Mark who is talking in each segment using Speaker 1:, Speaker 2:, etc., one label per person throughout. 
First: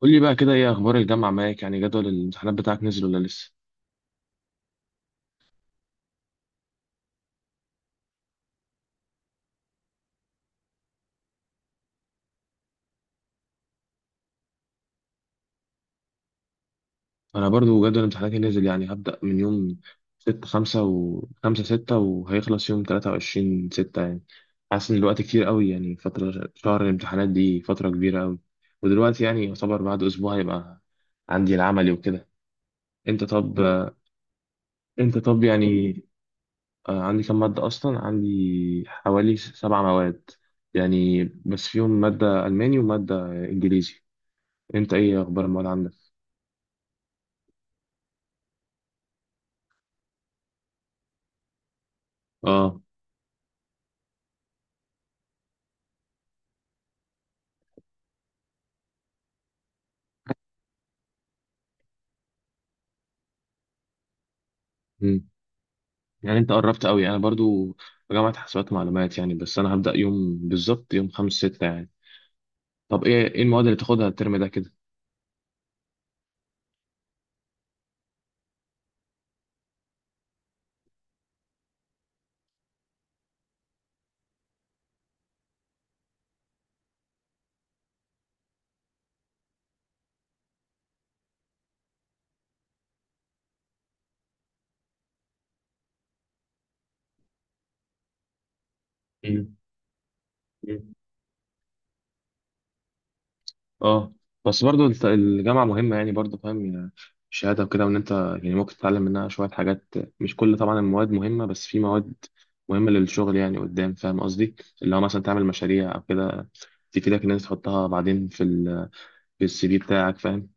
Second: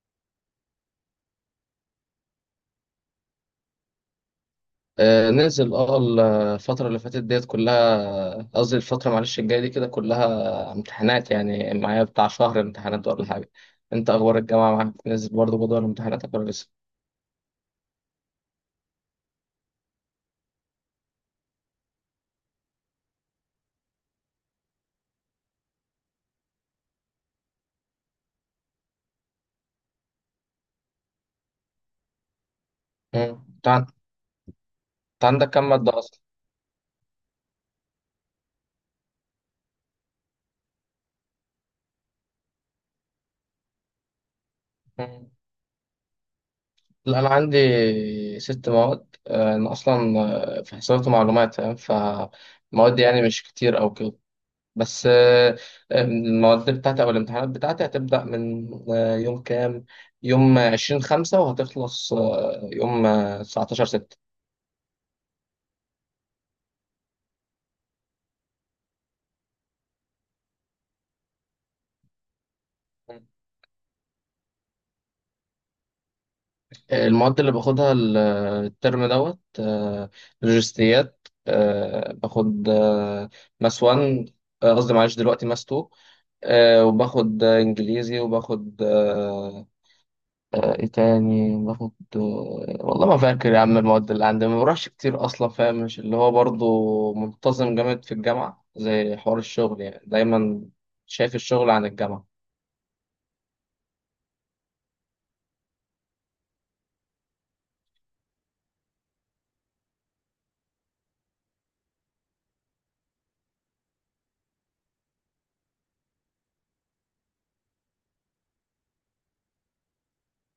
Speaker 1: قول لي بقى كده ايه اخبار الجامعه معاك جدول الامتحانات بتاعك نزل ولا لسه؟
Speaker 2: آه، نزل اه. الفترة اللي فاتت ديت كلها قصدي الفترة معلش الجاية دي كده كلها امتحانات يعني معايا بتاع شهر امتحانات ولا حاجة. انت اخبار الجامعة معاك نزل برضه جدول امتحاناتك ولا لسه؟
Speaker 1: انا برضو جدول امتحاناتي نزل، هبدا من يوم 6 5 و 5 6 وهيخلص يوم 23 6. حاسس ان الوقت كتير قوي، فتره شهر الامتحانات دي فتره كبيره قوي. ودلوقتي يعتبر بعد اسبوع هيبقى عندي العملي وكده. انت
Speaker 2: مم.
Speaker 1: طب
Speaker 2: انت عن-
Speaker 1: انت
Speaker 2: أنت
Speaker 1: طب
Speaker 2: عندك كام مادة اصلا؟
Speaker 1: عندي كم ماده اصلا، عندي حوالي سبع مواد، بس فيهم ماده الماني وماده انجليزي. انت ايه
Speaker 2: مم.
Speaker 1: اخبار المواد عندك؟
Speaker 2: لا، انا عندي 6 مواد، انا اصلا في حسابات ومعلومات، فاهم؟
Speaker 1: اه.
Speaker 2: فمواد يعني مش كتير او كده، بس المواد بتاعتي أو الامتحانات بتاعتي هتبدأ من يوم كام؟ يوم 20/5، وهتخلص يوم 19/6.
Speaker 1: مم. انت قربت قوي، انا برضو في جامعة حسابات ومعلومات، بس انا هبدأ يوم بالظبط يوم خمسة ستة طب ايه ايه المواد اللي تاخدها الترم ده كده؟
Speaker 2: المواد اللي باخدها الترم دوت، لوجستيات، باخد ماس 1، قصدي معلش دلوقتي ماس 2، وباخد انجليزي، وباخد ايه تاني باخد؟ والله ما فاكر يا عم. المواد اللي عندي ما بروحش كتير اصلا، فاهم؟ مش اللي هو برضو منتظم جامد في الجامعه، زي حوار
Speaker 1: مم.
Speaker 2: الشغل يعني، دايما
Speaker 1: مم.
Speaker 2: شايف الشغل عن الجامعه.
Speaker 1: اه. بس برضو الجامعة مهمة، برضو فاهم الشهادة وكده، وان انت ممكن تتعلم منها شوية حاجات. مش كل طبعا المواد مهمة، بس في مواد مهمة للشغل قدام، فاهم قصدي؟ اللي هو مثلا تعمل مشاريع او كده، تفيدك ان انت تحطها بعدين في ال في السي في بتاعك، فاهم؟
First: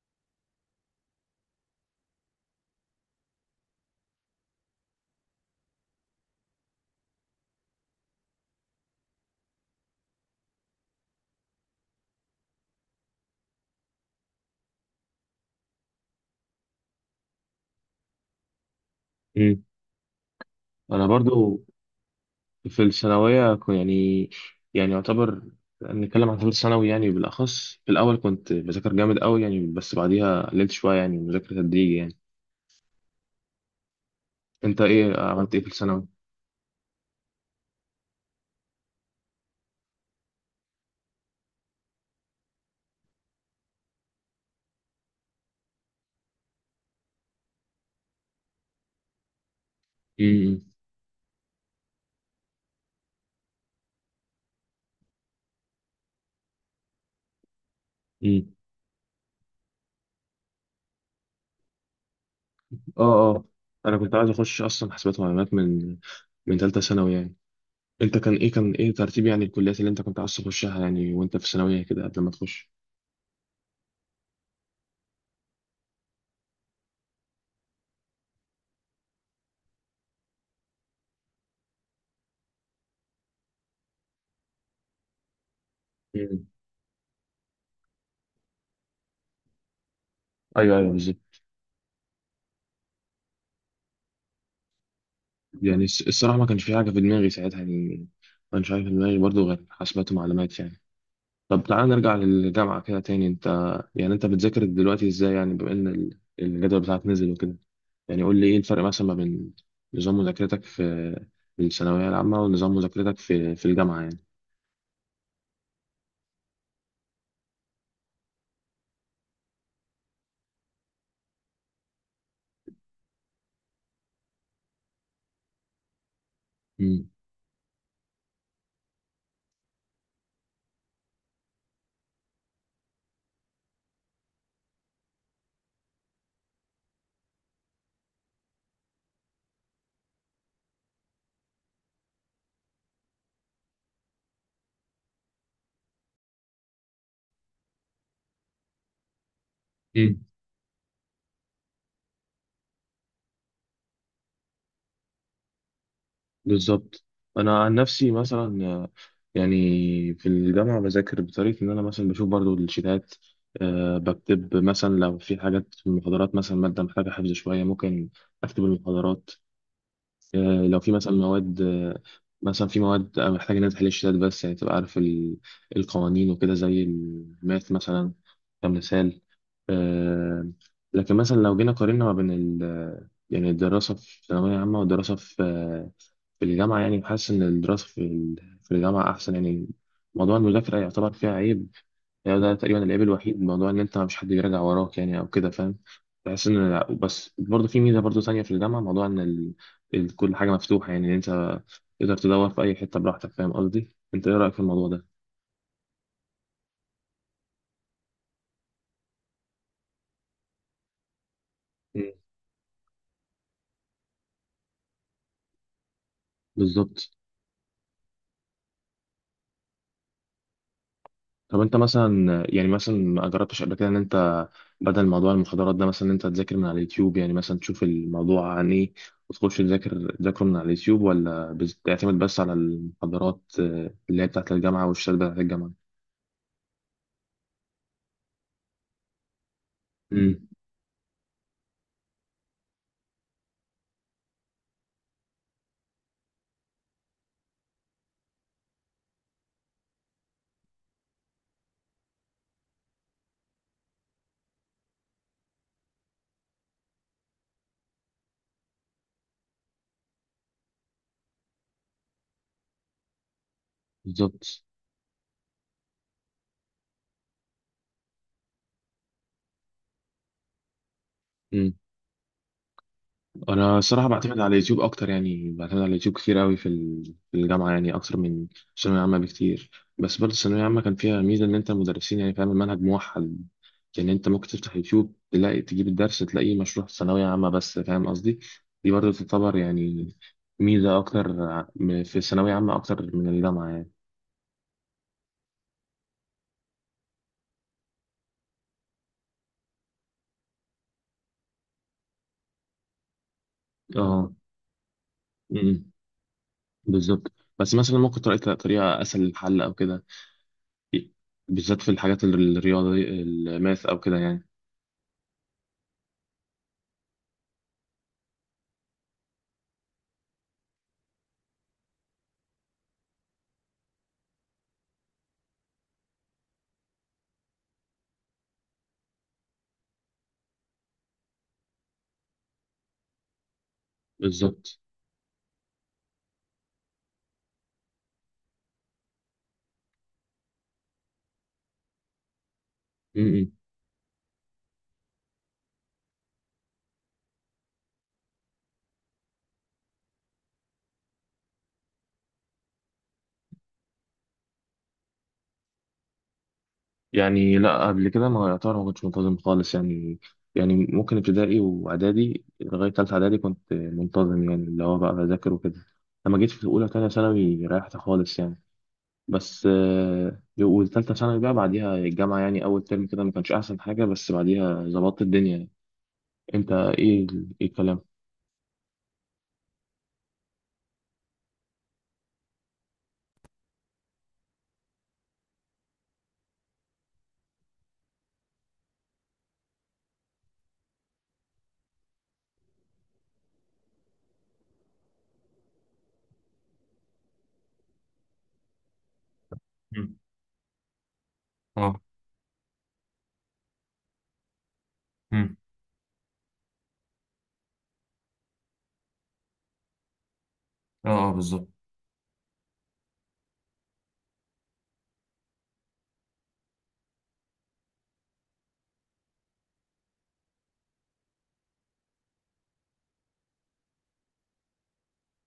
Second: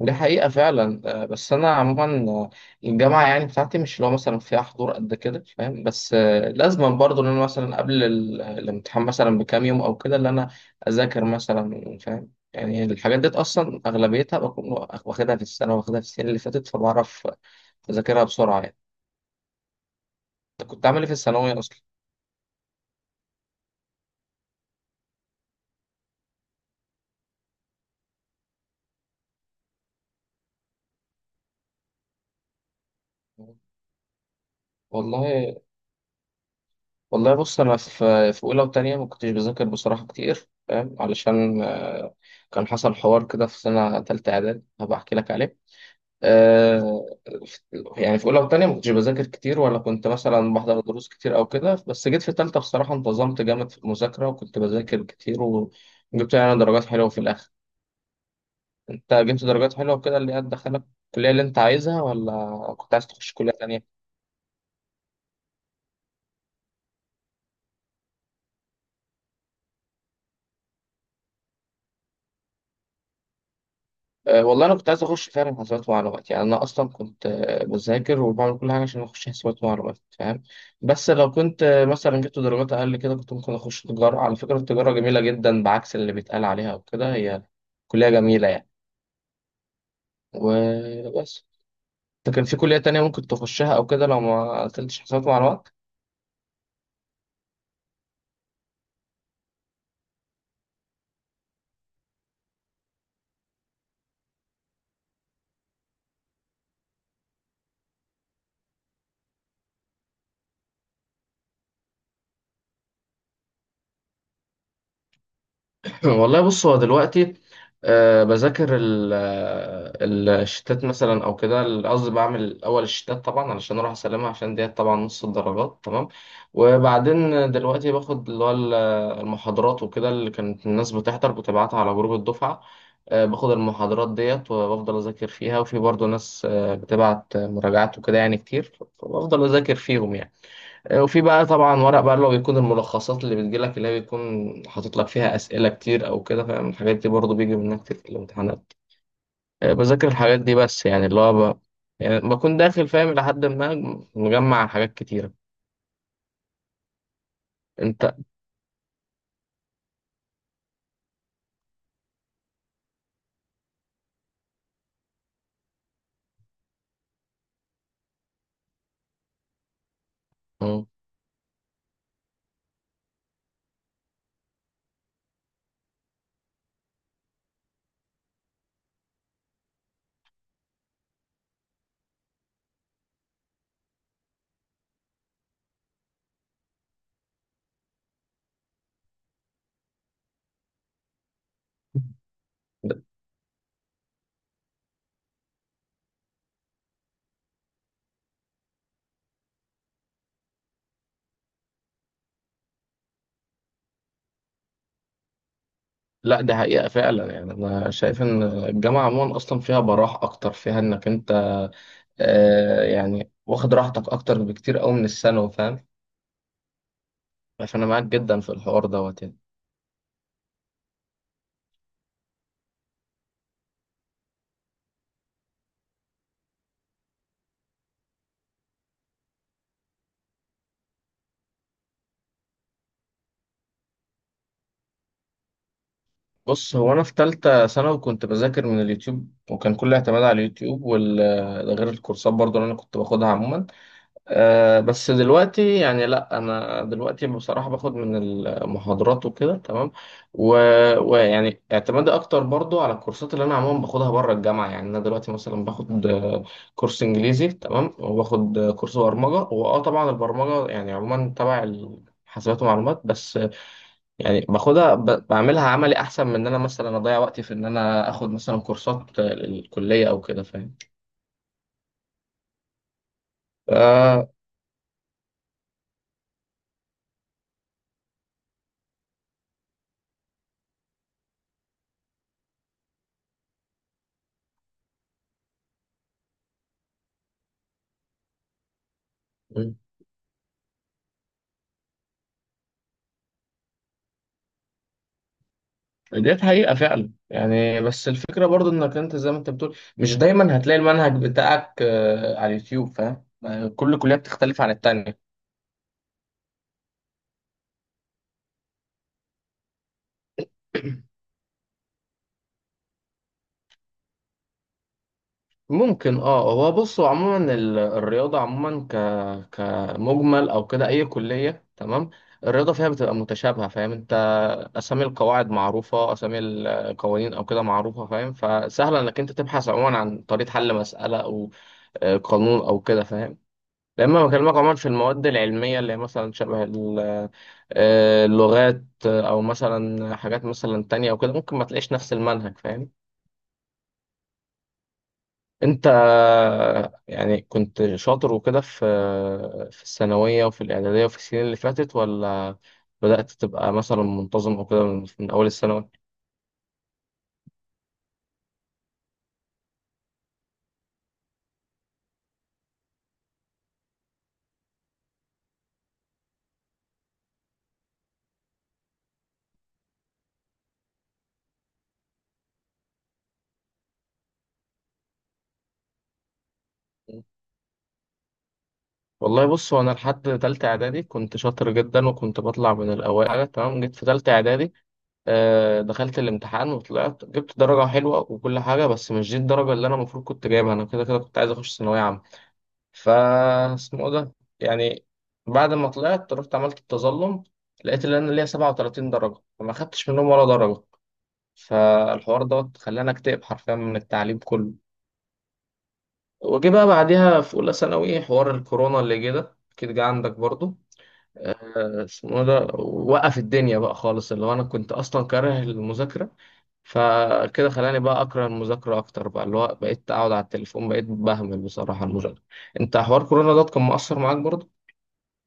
Speaker 2: دي حقيقه فعلا، بس انا عموما الجامعه يعني بتاعتي مش اللي هو مثلا فيها حضور قد كده، فاهم؟ بس لازم برضو ان انا مثلا قبل الامتحان مثلا بكام يوم او كده، اللي انا اذاكر مثلا، فاهم؟ يعني الحاجات ديت اصلا اغلبيتها بكون واخدها في السنه، واخدها في السنه اللي فاتت، فبعرف اذاكرها بسرعه يعني.
Speaker 1: مم.
Speaker 2: انت كنت عامل
Speaker 1: انا
Speaker 2: ايه في الثانويه
Speaker 1: برضو
Speaker 2: اصلا؟
Speaker 1: في الثانوية يعتبر نتكلم عن ثالث ثانوي، بالأخص في الأول كنت بذاكر جامد أوي بس بعديها قللت شوية، مذاكرة تدريجي أنت إيه عملت إيه
Speaker 2: والله
Speaker 1: في الثانوي؟
Speaker 2: والله بص، انا في اولى وتانية ما كنتش بذاكر بصراحه كتير، فاهم؟ علشان كان حصل حوار كده في سنه تالتة اعدادي، هبقى احكي لك عليه. آه، في- يعني في اولى وتانية ما كنتش بذاكر كتير، ولا كنت مثلا
Speaker 1: أمم،
Speaker 2: بحضر دروس كتير او كده، بس جيت في تالتة بصراحه انتظمت جامد في المذاكره، وكنت بذاكر كتير، وجبت يعني درجات حلوه في الاخر.
Speaker 1: أمم.
Speaker 2: انت جبت درجات حلوه وكده اللي هي تدخلك الكليه اللي انت عايزها، ولا كنت
Speaker 1: آه.
Speaker 2: عايز تخش
Speaker 1: آه.
Speaker 2: كليه
Speaker 1: أنا
Speaker 2: تانية؟
Speaker 1: كنت عايز أخش أصلا حاسبات ومعلومات من من تالتة ثانوي أنت كان إيه كان إيه ترتيب الكليات اللي أنت كنت عايز تخشها وأنت في الثانوية كده قبل ما تخش؟
Speaker 2: أه، والله انا كنت عايز اخش فعلا حسابات ومعلومات. يعني انا اصلا كنت بذاكر وبعمل كل حاجه عشان اخش حسابات ومعلومات، فاهم؟ بس لو كنت مثلا جبت درجات اقل كده، كنت ممكن اخش تجاره. على فكره التجاره جميله جدا بعكس اللي
Speaker 1: أمم.
Speaker 2: بيتقال عليها وكده، هي كليه جميله يعني،
Speaker 1: أيوه أيوه بالظبط.
Speaker 2: وبس. انت كان في كليه تانية ممكن تخشها او كده لو ما قلتش حسابات ومعلومات؟
Speaker 1: الصراحة ما كانش في حاجة في دماغي ساعتها ما كانش حاجة في دماغي برضه غير حاسبات ومعلومات طب تعال نرجع للجامعة كده تاني. انت انت بتذاكر دلوقتي ازاي، بما ان الجدول بتاعك نزل وكده؟ قول لي ايه الفرق مثلا ما بين نظام مذاكرتك في الثانوية العامة ونظام مذاكرتك في في الجامعة
Speaker 2: والله بص، هو دلوقتي آه بذاكر الشتات مثلا او كده، قصدي بعمل الاول الشتات طبعا علشان اروح اسلمها، عشان ديت طبعا نص الدرجات، تمام؟
Speaker 1: امم.
Speaker 2: وبعدين دلوقتي باخد اللي هو المحاضرات وكده اللي كانت الناس بتحضر بتبعتها على جروب الدفعة. آه باخد المحاضرات ديت وبفضل اذاكر فيها، وفي برضه ناس آه بتبعت مراجعات وكده يعني كتير، فبفضل اذاكر فيهم يعني. وفي بقى طبعا ورق بقى اللي هو بيكون الملخصات اللي بتجيلك، اللي هي بيكون حاطط لك فيها أسئلة كتير أو كده، فاهم؟ الحاجات دي برضه بيجي منها كتير في الامتحانات. بذاكر
Speaker 1: امم.
Speaker 2: الحاجات دي، بس يعني اللي هو يعني بكون داخل فاهم لحد ما مجمع حاجات كتيرة.
Speaker 1: بالظبط. انا عن نفسي
Speaker 2: أنت.
Speaker 1: مثلا، يعني في الجامعة بذاكر بطريقة ان انا مثلا بشوف برضو الشيتات. أه بكتب مثلا لو في حاجات في المحاضرات، مثلا مادة محتاجة حفظ شوية، ممكن أكتب المحاضرات. لو
Speaker 2: مم.
Speaker 1: في مثلا مواد، مثلا في مواد أنا محتاج إن أنا تحل الشتات بس، تبقى عارف القوانين وكده، زي الماث مثلا كمثال. آه، لكن مثلا لو جينا قارنا ما بين ال الدراسة في ثانوية عامة والدراسة في في الجامعة، بحس إن الدراسة في في الجامعة أحسن موضوع المذاكرة يعتبر فيها عيب، ده تقريبا العيب الوحيد، موضوع ان انت مش حد بيراجع وراك او كده، فاهم؟ بحس ان لا، بس برضه في ميزه برضه ثانيه في الجامعه، موضوع ان ال... كل حاجه مفتوحه. انت تقدر تدور في اي حته براحتك، فاهم قصدي؟ انت ايه رايك في الموضوع ده؟
Speaker 2: لا، دي حقيقة فعلا يعني، أنا شايف إن الجامعة عموما أصلا فيها براح أكتر، فيها إنك أنت
Speaker 1: مم.
Speaker 2: آه يعني واخد راحتك أكتر بكتير أوي من الثانوي، فاهم؟
Speaker 1: بالظبط.
Speaker 2: فأنا معاك جدا في الحوار دوت يعني.
Speaker 1: طب انت مثلا مثلا ما جربتش قبل كده ان انت بدل موضوع المحاضرات ده، مثلا ان انت تذاكر من على اليوتيوب، مثلا تشوف الموضوع عن ايه وتخش تذاكر تذاكره من على اليوتيوب، ولا بتعتمد بس على المحاضرات اللي هي بتاعت الجامعه والشهادات بتاعت الجامعه؟
Speaker 2: بص هو انا في تالتة ثانوي كنت بذاكر من اليوتيوب، وكان كل اعتماد على
Speaker 1: امم.
Speaker 2: اليوتيوب وال، ده غير الكورسات برضو اللي انا كنت باخدها عموما. أه بس دلوقتي يعني لا، انا دلوقتي بصراحة باخد من المحاضرات وكده تمام. ويعني اعتمادي اكتر برضو على الكورسات اللي انا عموما باخدها بره الجامعة. يعني انا دلوقتي مثلا باخد كورس انجليزي تمام، وباخد كورس برمجة. واه طبعا البرمجة يعني عموما تبع حاسبات ومعلومات، بس يعني
Speaker 1: بالظبط.
Speaker 2: باخدها بعملها عملي، احسن من ان انا مثلا اضيع وقتي في ان انا اخد مثلا كورسات الكليه او كده، فاهم؟
Speaker 1: مم. انا الصراحه
Speaker 2: ف
Speaker 1: بعتمد على اليوتيوب اكتر، بعتمد على اليوتيوب كتير قوي في في الجامعه، اكتر من الثانويه العامه بكتير. بس برضه الثانويه العامه كان فيها ميزه ان انت المدرسين، فاهم، المنهج موحد. انت ممكن تفتح يوتيوب تلاقي تجيب الدرس تلاقيه مشروح ثانويه عامه بس، فاهم قصدي؟ دي برضه تعتبر ميزه اكتر في الثانويه عامه اكتر من الجامعه
Speaker 2: ديت حقيقه فعلا يعني، بس الفكره برضو انك انت زي ما انت بتقول مش دايما هتلاقي المنهج بتاعك على اليوتيوب، فاهم؟ كل كليه
Speaker 1: اه.
Speaker 2: بتختلف عن التانية.
Speaker 1: مم. بالظبط. بس مثلا ممكن تلاقي طريقه اسهل للحل او كده، بالذات في الحاجات الرياضيه الماث او كده
Speaker 2: ممكن اه، هو بصوا عموما الرياضة عموما كمجمل او كده اي كلية، تمام؟ الرياضة فيها بتبقى متشابهة، فاهم انت؟ اسامي القواعد معروفة، اسامي القوانين او كده معروفة، فاهم؟ فسهل انك انت تبحث عموما عن طريقة حل مسألة او قانون او كده، فاهم؟ لما بكلمك عموما
Speaker 1: بالظبط.
Speaker 2: في المواد العلمية اللي هي مثلا شبه اللغات او مثلا حاجات مثلا تانية او كده، ممكن ما تلاقيش نفس المنهج، فاهم؟
Speaker 1: م- م.
Speaker 2: انت يعني كنت شاطر وكده في الثانوية وفي الإعدادية وفي السنين اللي فاتت، ولا بدأت تبقى مثلا منتظم او كده من أول الثانوي؟
Speaker 1: لا قبل كده ما يعتبر ما كنتش منتظم خالص ممكن ابتدائي واعدادي لغايه ثالثه اعدادي كنت منتظم، اللي هو بقى بذاكر وكده. لما جيت في اولى ثانيه ثانوي ريحت خالص بس وثالثه ثانوي بقى بعديها الجامعه، اول ترم كده ما كانش احسن حاجه، بس بعديها ظبطت الدنيا انت ايه ايه الكلام؟
Speaker 2: والله بص، هو أنا لحد تالتة إعدادي كنت شاطر جدا، وكنت بطلع من الأوائل تمام. جيت في تالتة إعدادي دخلت الامتحان وطلعت جبت درجة حلوة وكل حاجة، بس مش دي الدرجة اللي أنا المفروض كنت جايبها. أنا كده كده كنت عايز أخش ثانوية عامة. ف اسمه إيه ده، يعني بعد ما طلعت رحت عملت التظلم، لقيت ان انا ليا 37 درجه، فما خدتش
Speaker 1: مم.
Speaker 2: منهم ولا درجه.
Speaker 1: اه.
Speaker 2: فالحوار دوت خلاني اكتئب حرفيا من التعليم كله.
Speaker 1: مم.
Speaker 2: وجي بقى بعديها في اولى ثانوي حوار الكورونا اللي جه ده، اكيد جه عندك برضو.
Speaker 1: اه. اه بالظبط.
Speaker 2: اسمه إيه ده، وقف الدنيا بقى خالص. اللي هو انا كنت اصلا كاره المذاكره، فكده خلاني بقى اكره المذاكره اكتر بقى. اللي هو بقيت اقعد على التليفون، بقيت بهمل بصراحه المذاكره. انت حوار كورونا ده كان مؤثر معاك؟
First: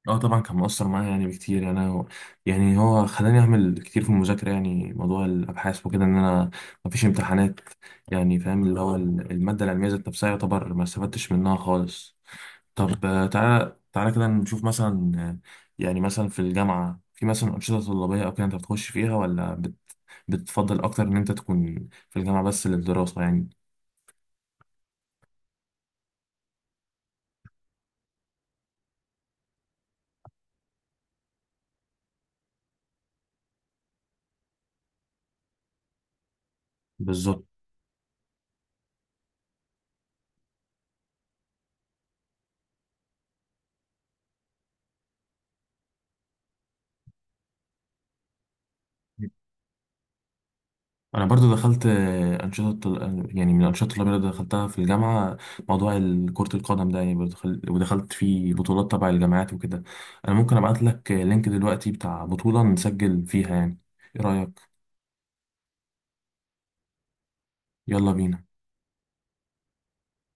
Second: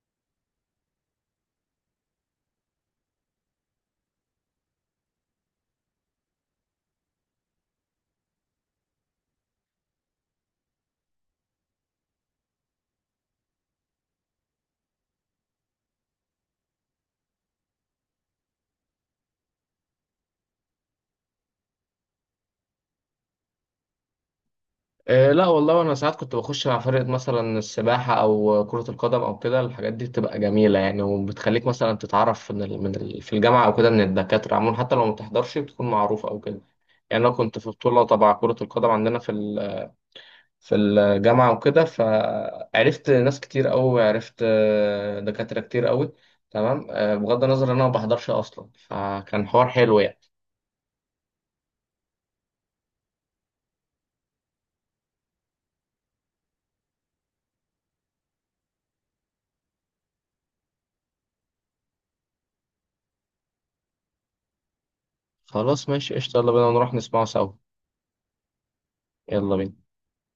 Speaker 1: اه طبعا كان مؤثر معايا، بكتير، هو خلاني اعمل كتير في المذاكره، موضوع الابحاث وكده، ان انا مفيش امتحانات. فاهم، اللي هو الماده العلميه ذات نفسها يعتبر ما استفدتش منها خالص. طب تعالى تعالى كده نشوف مثلا مثلا في الجامعه في مثلا انشطه طلابيه او كده انت بتخش فيها، ولا بتفضل اكتر ان انت تكون في الجامعه بس للدراسه
Speaker 2: لا والله انا ساعات كنت بخش مع فرقة مثلا السباحة او كرة القدم او كده. الحاجات دي بتبقى جميلة يعني، وبتخليك مثلا تتعرف من في الجامعة او كده، من الدكاترة عموما، حتى لو ما بتحضرش بتكون معروف او كده. يعني انا
Speaker 1: بالظبط.
Speaker 2: كنت في بطولة تبع كرة القدم عندنا في في الجامعة وكده، فعرفت ناس كتير قوي، عرفت دكاترة كتير قوي تمام، بغض النظر ان انا ما بحضرش اصلا، فكان حوار حلو يعني.
Speaker 1: انا برضو دخلت من الانشطه الطلابيه اللي دخلتها في الجامعه موضوع كره القدم ده، برضو دخل- ودخلت فيه بطولات تبع الجامعات وكده. انا ممكن ابعت لك لينك دلوقتي بتاع بطوله نسجل فيها ايه رايك؟
Speaker 2: خلاص ماشي قشطة، يلا بينا نروح نسمعه سوا.
Speaker 1: يلا بينا.
Speaker 2: يلا بينا.